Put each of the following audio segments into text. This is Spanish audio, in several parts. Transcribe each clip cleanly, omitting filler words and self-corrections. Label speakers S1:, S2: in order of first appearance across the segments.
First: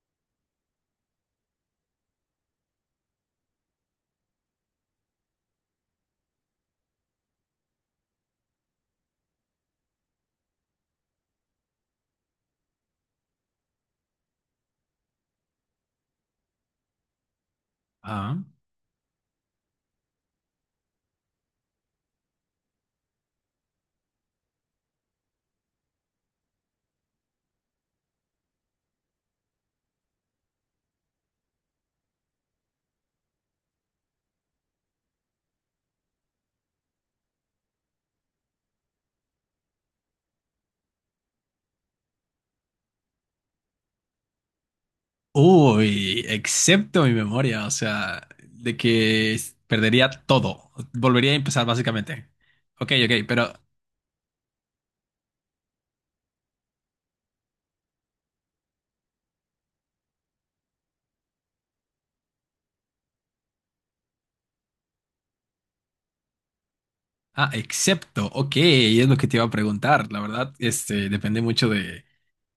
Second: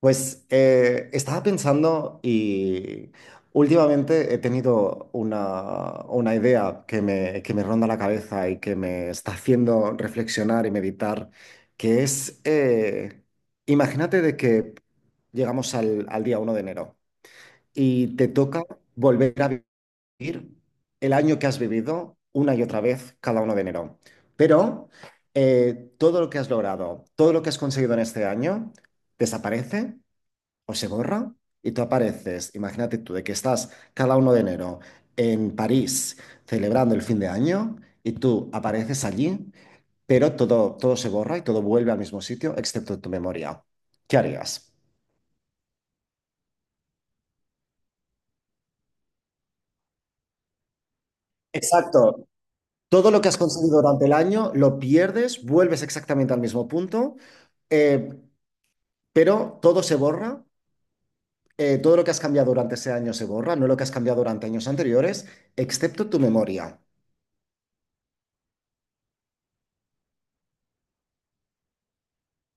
S1: Pues, estaba pensando y últimamente he tenido una idea que me ronda la cabeza y que me está haciendo reflexionar y meditar, que es, imagínate de que llegamos al día 1 de enero y te
S2: Ah.
S1: toca volver a vivir el año que has vivido una y otra vez cada 1 de enero. Pero todo lo que has logrado, todo lo que has conseguido en este año, desaparece o se borra y tú apareces, imagínate tú, de que estás cada 1 de enero en París celebrando el fin de año y tú apareces allí, pero todo, todo se borra y todo vuelve al mismo sitio excepto tu memoria. ¿Qué harías?
S2: Uy, excepto mi memoria, o sea, de que perdería todo. Volvería a empezar
S1: Exacto.
S2: básicamente. Ok,
S1: Todo lo
S2: ok,
S1: que has
S2: pero...
S1: conseguido durante el año lo pierdes, vuelves exactamente al mismo punto, eh, pero todo se borra. Todo lo que has cambiado durante ese año se borra, no lo que has cambiado durante años anteriores, excepto tu memoria.
S2: Ah, excepto, ok, es lo que te iba a preguntar. La verdad, este, depende mucho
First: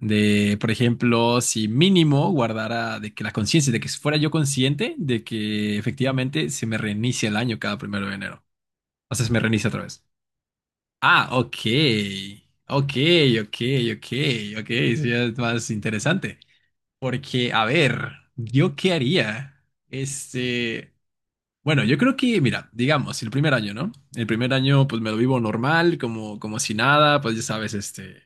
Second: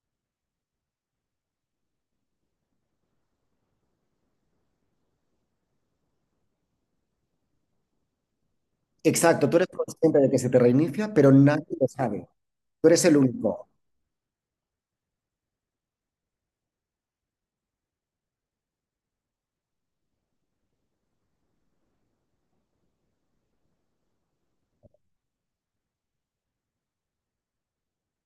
S2: de, por ejemplo, si mínimo guardara de que la conciencia, de que si fuera yo consciente de que efectivamente se me reinicia el año cada primero de enero. O sea, se me
S1: Exacto, tú eres
S2: reinicia otra vez.
S1: consciente de que se te reinicia,
S2: Ah,
S1: pero
S2: ok,
S1: nadie lo sabe. Tú
S2: ok,
S1: eres el
S2: ok,
S1: único.
S2: ok, ok, sí, es más interesante. Porque, a ver, ¿yo qué haría? Este, bueno, yo creo que, mira, digamos, el primer año, ¿no? El primer año, pues me lo vivo normal, como, como si nada, pues ya sabes, este,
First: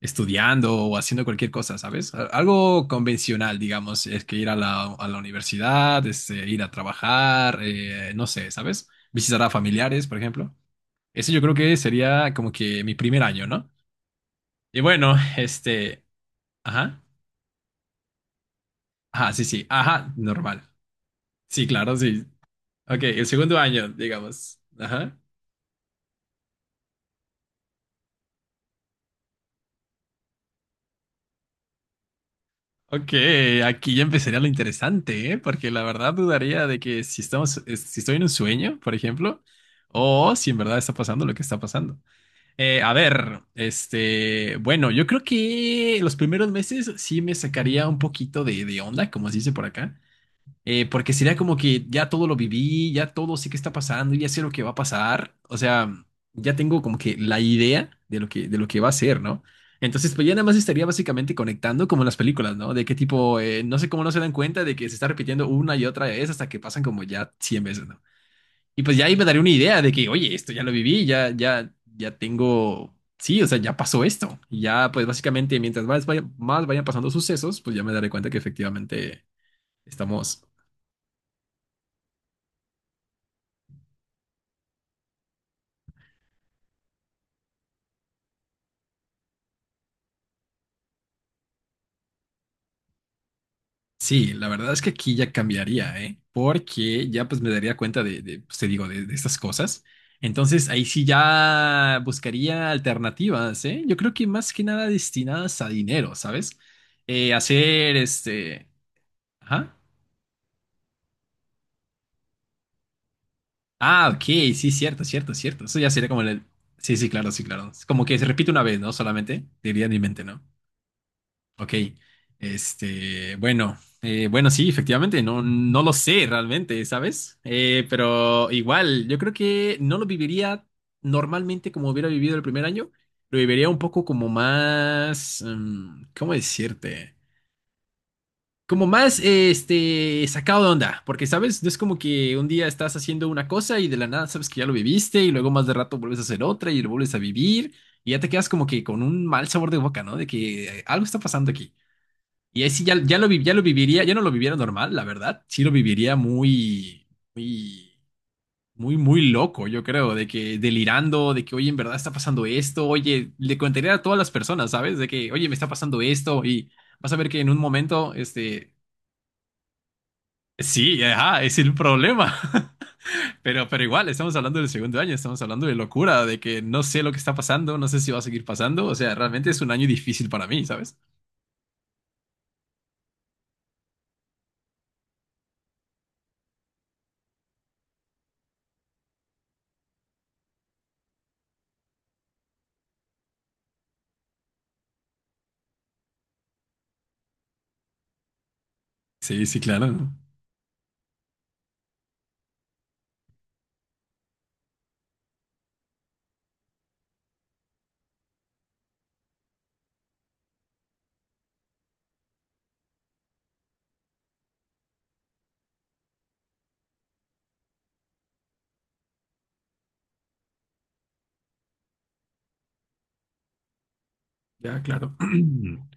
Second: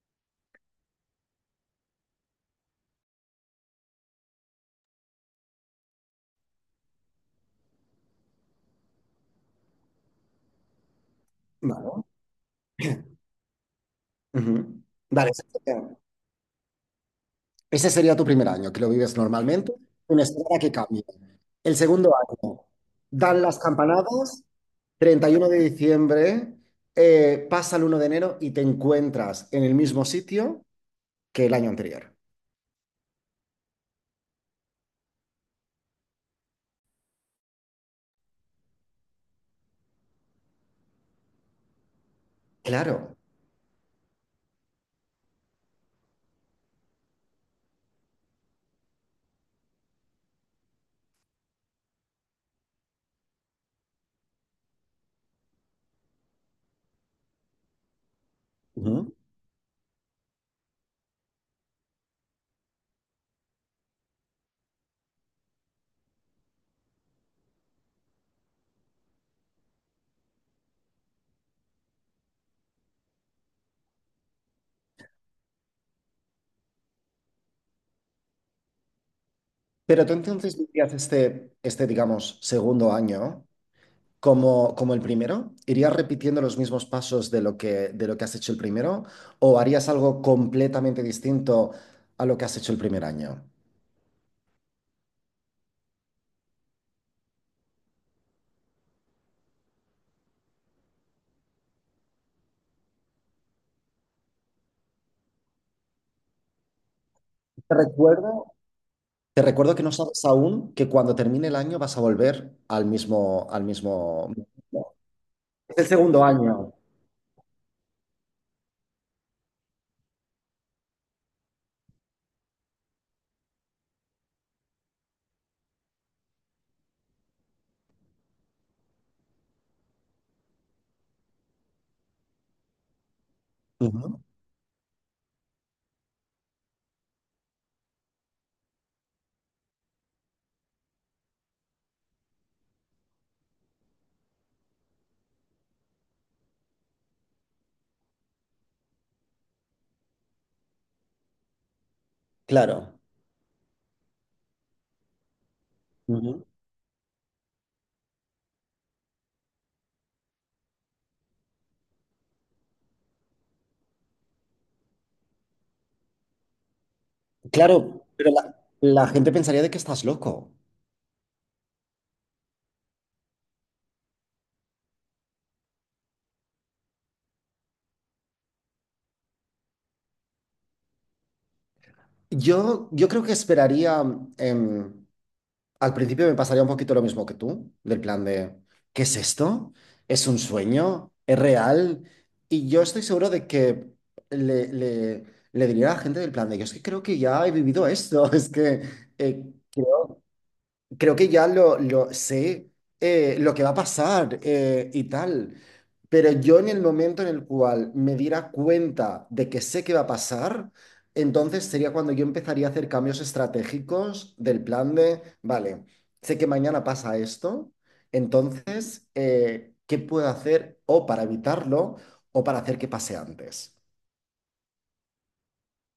S2: estudiando o haciendo cualquier cosa, ¿sabes? Algo convencional, digamos, es que ir a la universidad, este, ir a trabajar, no sé, ¿sabes? Visitar a familiares, por ejemplo. Ese yo creo que
S1: Vale.
S2: sería como que mi primer año, ¿no? Y
S1: Ujú.
S2: bueno,
S1: Vale,
S2: este, ajá,
S1: ese sería tu primer año, que lo vives
S2: ajá, sí, sí,
S1: normalmente,
S2: ajá,
S1: una espera
S2: normal.
S1: que cambie.
S2: Sí,
S1: El
S2: claro,
S1: segundo
S2: sí.
S1: año,
S2: Ok, el
S1: dan
S2: segundo
S1: las
S2: año,
S1: campanadas,
S2: digamos. Ajá.
S1: 31 de diciembre, pasa el 1 de enero y te encuentras en el mismo sitio que el año anterior.
S2: Ok, aquí ya empezaría lo interesante, ¿eh? Porque la verdad dudaría de que si estamos, si estoy en un sueño, por ejemplo, o si en verdad está pasando lo que está pasando. A
S1: Claro.
S2: ver, este, bueno, yo creo que los primeros meses sí me sacaría un poquito de onda, como se dice por acá. Porque sería como que ya todo lo viví, ya todo sé qué está pasando, ya sé lo que va a pasar. O sea, ya tengo como que la idea de lo que va a
S1: Ujú.
S2: ser, ¿no? Entonces, pues ya nada más estaría básicamente conectando como en las películas, ¿no? De qué tipo, no sé cómo no se dan cuenta de que se está repitiendo una y otra vez hasta que pasan como ya 100 veces, ¿no? Y pues ya ahí me daría una idea de que, oye, esto ya lo viví, ya, ya, ya tengo, sí, o sea, ya pasó esto. Y ya, pues básicamente, mientras más, más vayan pasando sucesos, pues ya me daré cuenta que efectivamente
S1: Pero tú
S2: estamos.
S1: entonces vivías digamos, segundo año. Como el primero? ¿Irías repitiendo los mismos pasos de lo que has hecho el primero? ¿O harías algo completamente distinto a lo que has hecho el primer año?
S2: Sí, la verdad es que aquí ya cambiaría, ¿eh? Porque ya pues me daría cuenta de, pues, te digo, de estas cosas. Entonces ahí sí ya buscaría alternativas, ¿eh? Yo creo que más que nada destinadas a dinero, ¿sabes?
S1: Te
S2: Hacer
S1: recuerdo,
S2: este...
S1: te recuerdo
S2: Ajá.
S1: que no sabes aún que cuando termine el año vas a volver al mismo, al
S2: Ah, ok,
S1: mismo.
S2: sí, cierto, cierto, cierto.
S1: Es
S2: Eso
S1: el
S2: ya sería como
S1: segundo
S2: el...
S1: año.
S2: Sí, sí, claro, sí, claro. Es como que se repite una vez, ¿no? Solamente, diría en mi mente, ¿no? Ok, este, bueno, bueno, sí, efectivamente, no, no lo sé realmente, ¿sabes? Pero igual, yo creo que no lo viviría normalmente como hubiera vivido el primer año, lo viviría un poco
S1: Ujú.
S2: como más, ¿cómo decirte? Como más, este, sacado de onda, porque, ¿sabes? No es como que un día estás haciendo una cosa y de la nada sabes que ya lo viviste y luego más de rato vuelves a hacer otra y lo vuelves a vivir y ya te quedas como que con un mal sabor de boca, ¿no? De que algo está pasando aquí. Y ahí sí ya,
S1: Claro.
S2: ya lo viviría, ya no lo viviera normal, la verdad. Sí lo viviría
S1: Ujú.
S2: muy, muy, muy, muy loco, yo creo, de que delirando, de que, oye, en verdad está pasando esto, oye, le contaría a todas las personas, ¿sabes? De que, oye, me está pasando esto y vas a ver que en un
S1: Claro,
S2: momento,
S1: pero la,
S2: este,
S1: la gente pensaría de que estás loco.
S2: sí, ajá, es el problema. Pero igual, estamos hablando del segundo año, estamos hablando de locura, de que no sé lo que está pasando, no sé si va a seguir pasando, o sea, realmente es un año difícil para mí, ¿sabes?
S1: Yo creo que esperaría. em, Al principio me pasaría un poquito lo mismo que tú, del plan de, ¿qué es esto? ¿Es un sueño? ¿Es real? Y yo estoy seguro de que le, le- le diría a la gente del plan de, yo es que creo que ya he vivido esto, es que eh,
S2: Sí, sí, claro.
S1: creo que ya lo sé, lo que va a pasar y tal. Pero yo en el momento en el cual me diera cuenta de que sé que va a pasar, entonces sería cuando yo empezaría a hacer cambios estratégicos del plan de, vale, sé que mañana pasa esto, entonces, ¿qué puedo hacer o para evitarlo o para hacer que pase antes?
S2: Ya, claro.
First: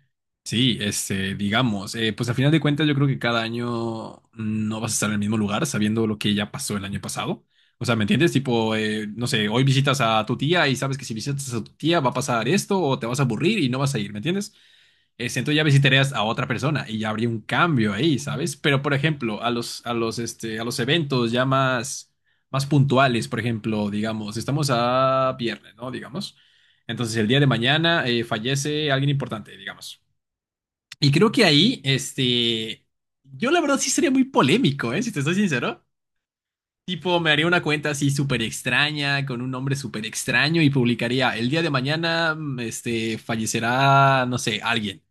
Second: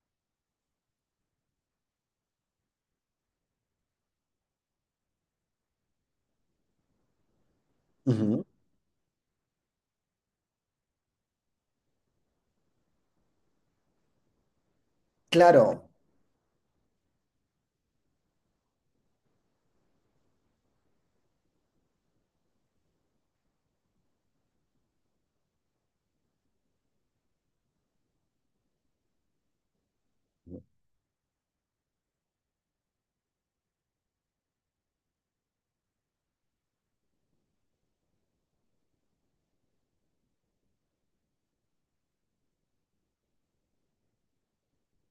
S2: Sí, este, digamos, pues a final de cuentas yo creo que cada año no vas a estar en el mismo lugar sabiendo lo que ya pasó el año pasado. O sea, ¿me entiendes?
S1: Ujú.
S2: Tipo, no sé, hoy visitas a tu tía y sabes que si visitas a tu tía va a pasar esto o te vas a aburrir y no vas a ir, ¿me entiendes? Este, entonces ya
S1: Claro,
S2: visitarías a otra persona y ya habría un cambio ahí, ¿sabes? Pero, por ejemplo, a los, este, a los eventos ya más, más puntuales, por ejemplo, digamos, estamos a viernes, ¿no? Digamos. Entonces el día de mañana fallece alguien importante, digamos. Y creo que ahí, este, yo la verdad sí sería muy polémico, ¿eh? Si te soy sincero. Tipo, me haría una cuenta así súper extraña, con un nombre súper extraño y publicaría, el día de mañana, este, fallecerá, no sé, alguien.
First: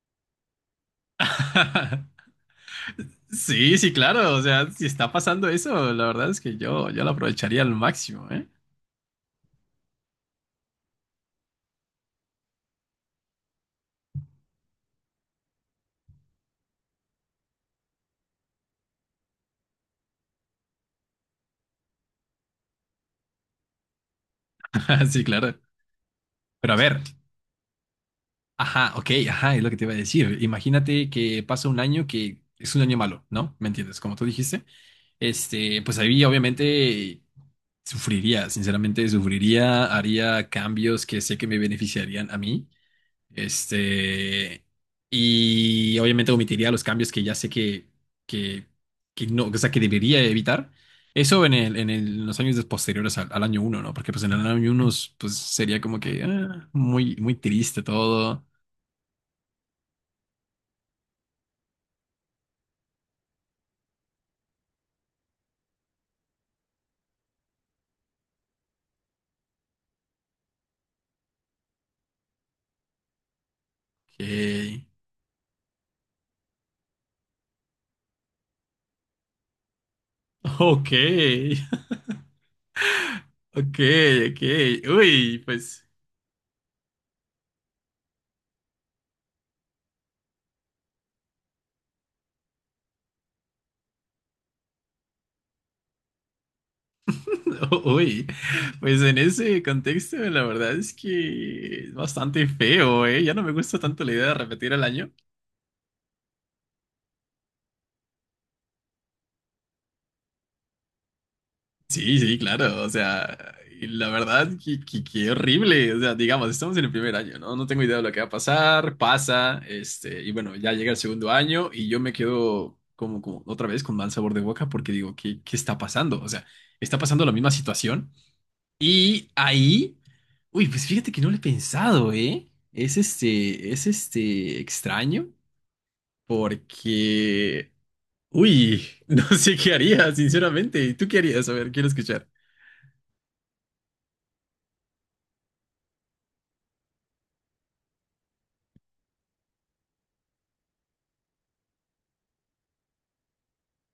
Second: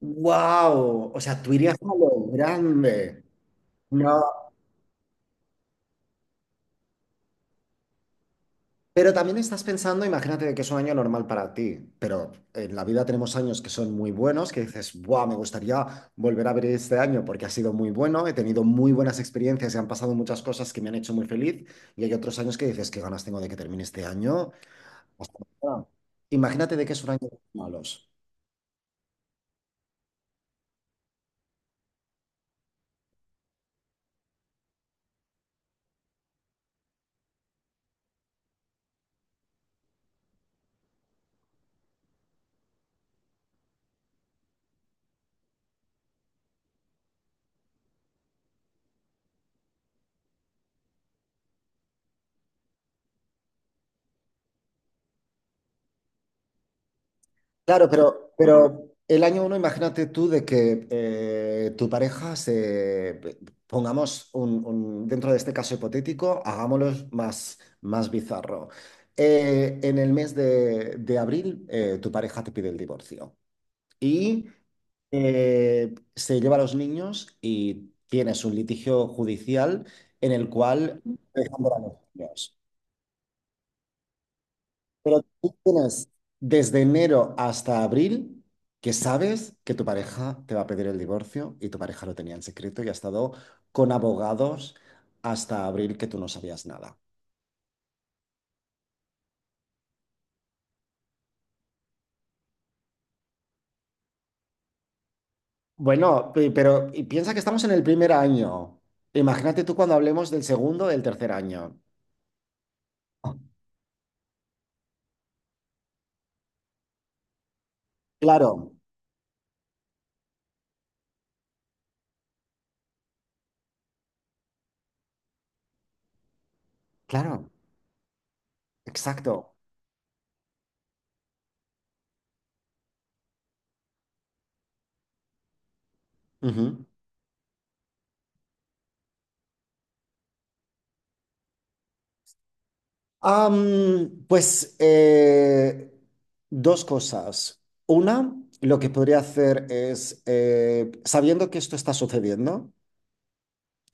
S1: wow, o sea, tú irías a lo grande.
S2: Sí, sí,
S1: No.
S2: claro, o sea, si está pasando eso, la verdad es que yo lo aprovecharía al máximo, ¿eh?
S1: Pero también estás pensando, imagínate de que es un año normal para ti, pero en la vida tenemos años que son muy buenos, que dices, ¡buah! Me gustaría volver a ver este año porque ha sido muy bueno, he tenido muy buenas experiencias y han pasado muchas cosas que me han hecho muy feliz. Y hay otros años que dices, ¿qué ganas tengo de que termine este año?
S2: Sí,
S1: Hasta
S2: claro.
S1: mañana".
S2: Pero
S1: Imagínate
S2: a
S1: de que
S2: ver.
S1: es un año de malos.
S2: Ajá, ok, ajá, es lo que te iba a decir. Imagínate que pasa un año que es un año malo, ¿no? ¿Me entiendes? Como tú dijiste, este, pues ahí obviamente sufriría, sinceramente sufriría, haría cambios que sé que me beneficiarían a mí, este, y obviamente omitiría los cambios que ya sé que, que no, o sea, que debería evitar. Eso en el, en los años posteriores al, al año uno, ¿no? Porque pues en el año uno, pues sería como que ah, muy, muy triste
S1: Claro, pero,
S2: todo.
S1: pero el año uno, imagínate tú de que pongamos dentro de este caso hipotético, hagámoslo más, más bizarro. En el mes de abril, tu pareja te pide el divorcio
S2: Ok,
S1: y se lleva a los niños y tienes un litigio judicial en el
S2: ok,
S1: cual... te por los niños.
S2: ok, ok.
S1: Pero
S2: Uy,
S1: tú
S2: pues,
S1: tienes desde enero hasta abril que sabes que tu pareja te va a pedir el divorcio y tu pareja lo tenía en secreto y ha estado con abogados hasta abril que tú no sabías nada.
S2: uy, pues en ese contexto la verdad es que es bastante feo, ¿eh? Ya no me gusta tanto la idea de repetir el año.
S1: Bueno, pero y piensa que estamos en el primer año. Imagínate tú cuando hablemos del segundo, del tercer año.
S2: Sí, sí, claro, o sea, y la verdad, qué horrible, o sea, digamos, estamos en el primer año, ¿no? No tengo idea de lo que va a
S1: Claro,
S2: pasar, pasa, este, y bueno, ya llega el segundo año y yo me quedo como, como otra vez con mal sabor de boca porque digo, ¿qué, qué está pasando? O sea, ¿está pasando la misma
S1: claro,
S2: situación? Y
S1: exacto.
S2: ahí, uy, pues fíjate que no lo he pensado, ¿eh? Es este extraño
S1: Ujú.
S2: porque, uy, no sé qué haría, sinceramente. ¿Y tú qué harías? A ver, quiero escuchar.
S1: Pues, dos cosas. Una, lo que podría hacer es, sabiendo que esto está sucediendo,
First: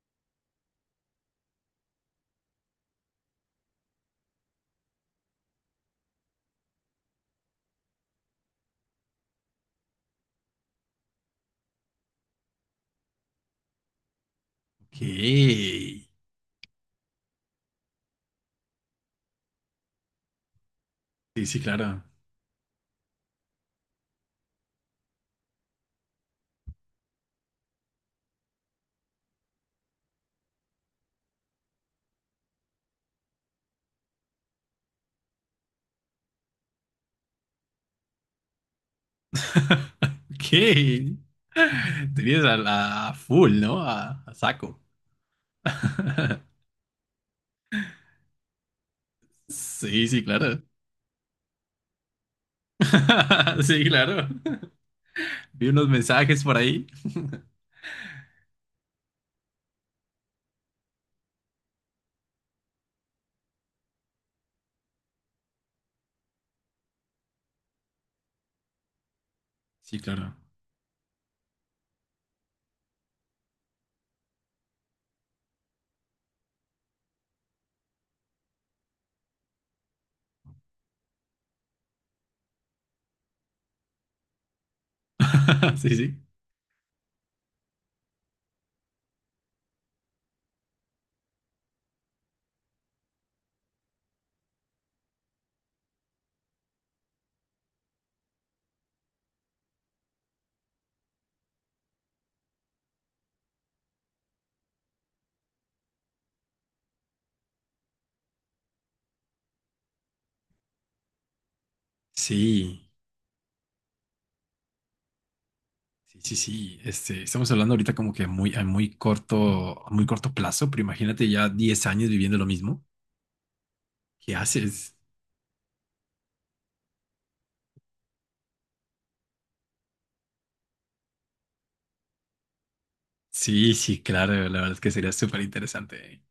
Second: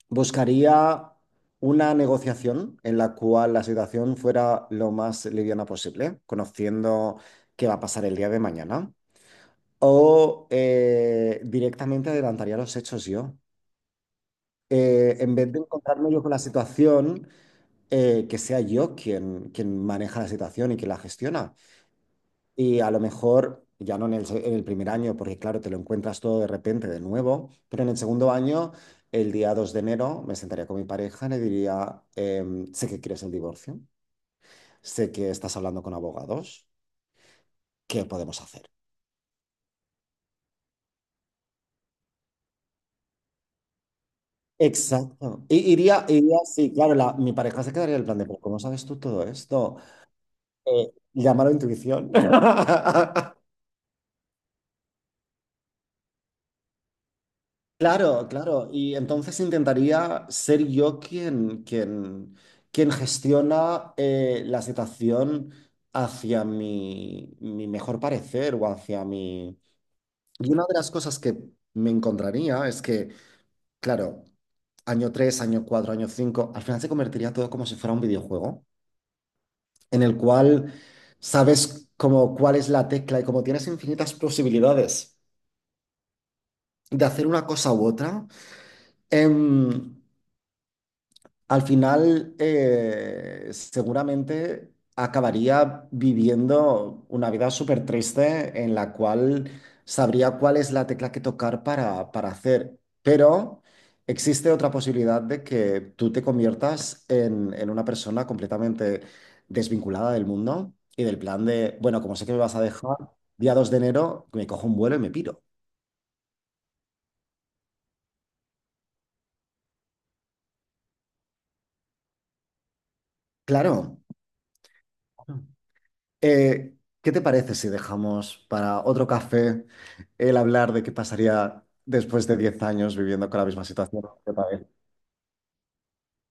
S1: buscaría una negociación en la cual la situación fuera lo más liviana posible, conociendo qué va a pasar el día de mañana. O directamente adelantaría los hechos yo.
S2: Ok.
S1: En vez de
S2: Sí,
S1: encontrarme yo con la situación, que sea yo quien, quien maneja la situación y quien la gestiona.
S2: sí, claro.
S1: Y a lo mejor, ya no en en el primer año, porque claro, te lo encuentras todo de repente de nuevo, pero en el segundo año, el día 2 de enero, me sentaría con mi pareja y le diría, sé que quieres el divorcio, sé que estás hablando con abogados, ¿qué podemos hacer?
S2: Ok. Tenías a, a full, ¿no? A saco.
S1: Exacto. Y iría, sí, claro, mi pareja se quedaría en el plan de, pero ¿cómo sabes tú todo esto?
S2: Sí, sí, claro.
S1: Llámalo intuición.
S2: Sí, claro. Vi unos mensajes por ahí.
S1: Claro, claro. Y entonces intentaría ser yo quien, gestiona la situación hacia mi mejor parecer o hacia mi...
S2: Sí, claro.
S1: Y una de las cosas que me encontraría es que, claro, año tres, año cuatro, año cinco, al final se convertiría todo como si fuera un videojuego, en el cual sabes como cuál es la tecla y como tienes infinitas posibilidades
S2: Sí, sí.
S1: de hacer una cosa u otra. em, Al final, seguramente acabaría viviendo una vida súper triste en la cual sabría cuál es la tecla que tocar para hacer. Pero existe otra posibilidad de que tú te conviertas en una persona completamente desvinculada del mundo y del plan de, bueno, como sé que me vas a
S2: Sí,
S1: dejar, día 2 de enero, me cojo un vuelo y me piro.
S2: sí, sí, sí. Este, estamos hablando ahorita como que muy, a muy corto plazo, pero imagínate ya 10 años viviendo lo mismo.
S1: Claro.
S2: ¿Qué haces?
S1: Eh, ¿qué te parece si dejamos para otro café el hablar de qué pasaría después de 10 años viviendo con la misma
S2: Sí, sí,
S1: situación? ¿Qué
S2: claro,
S1: te
S2: la verdad
S1: parece?
S2: es que sería súper interesante.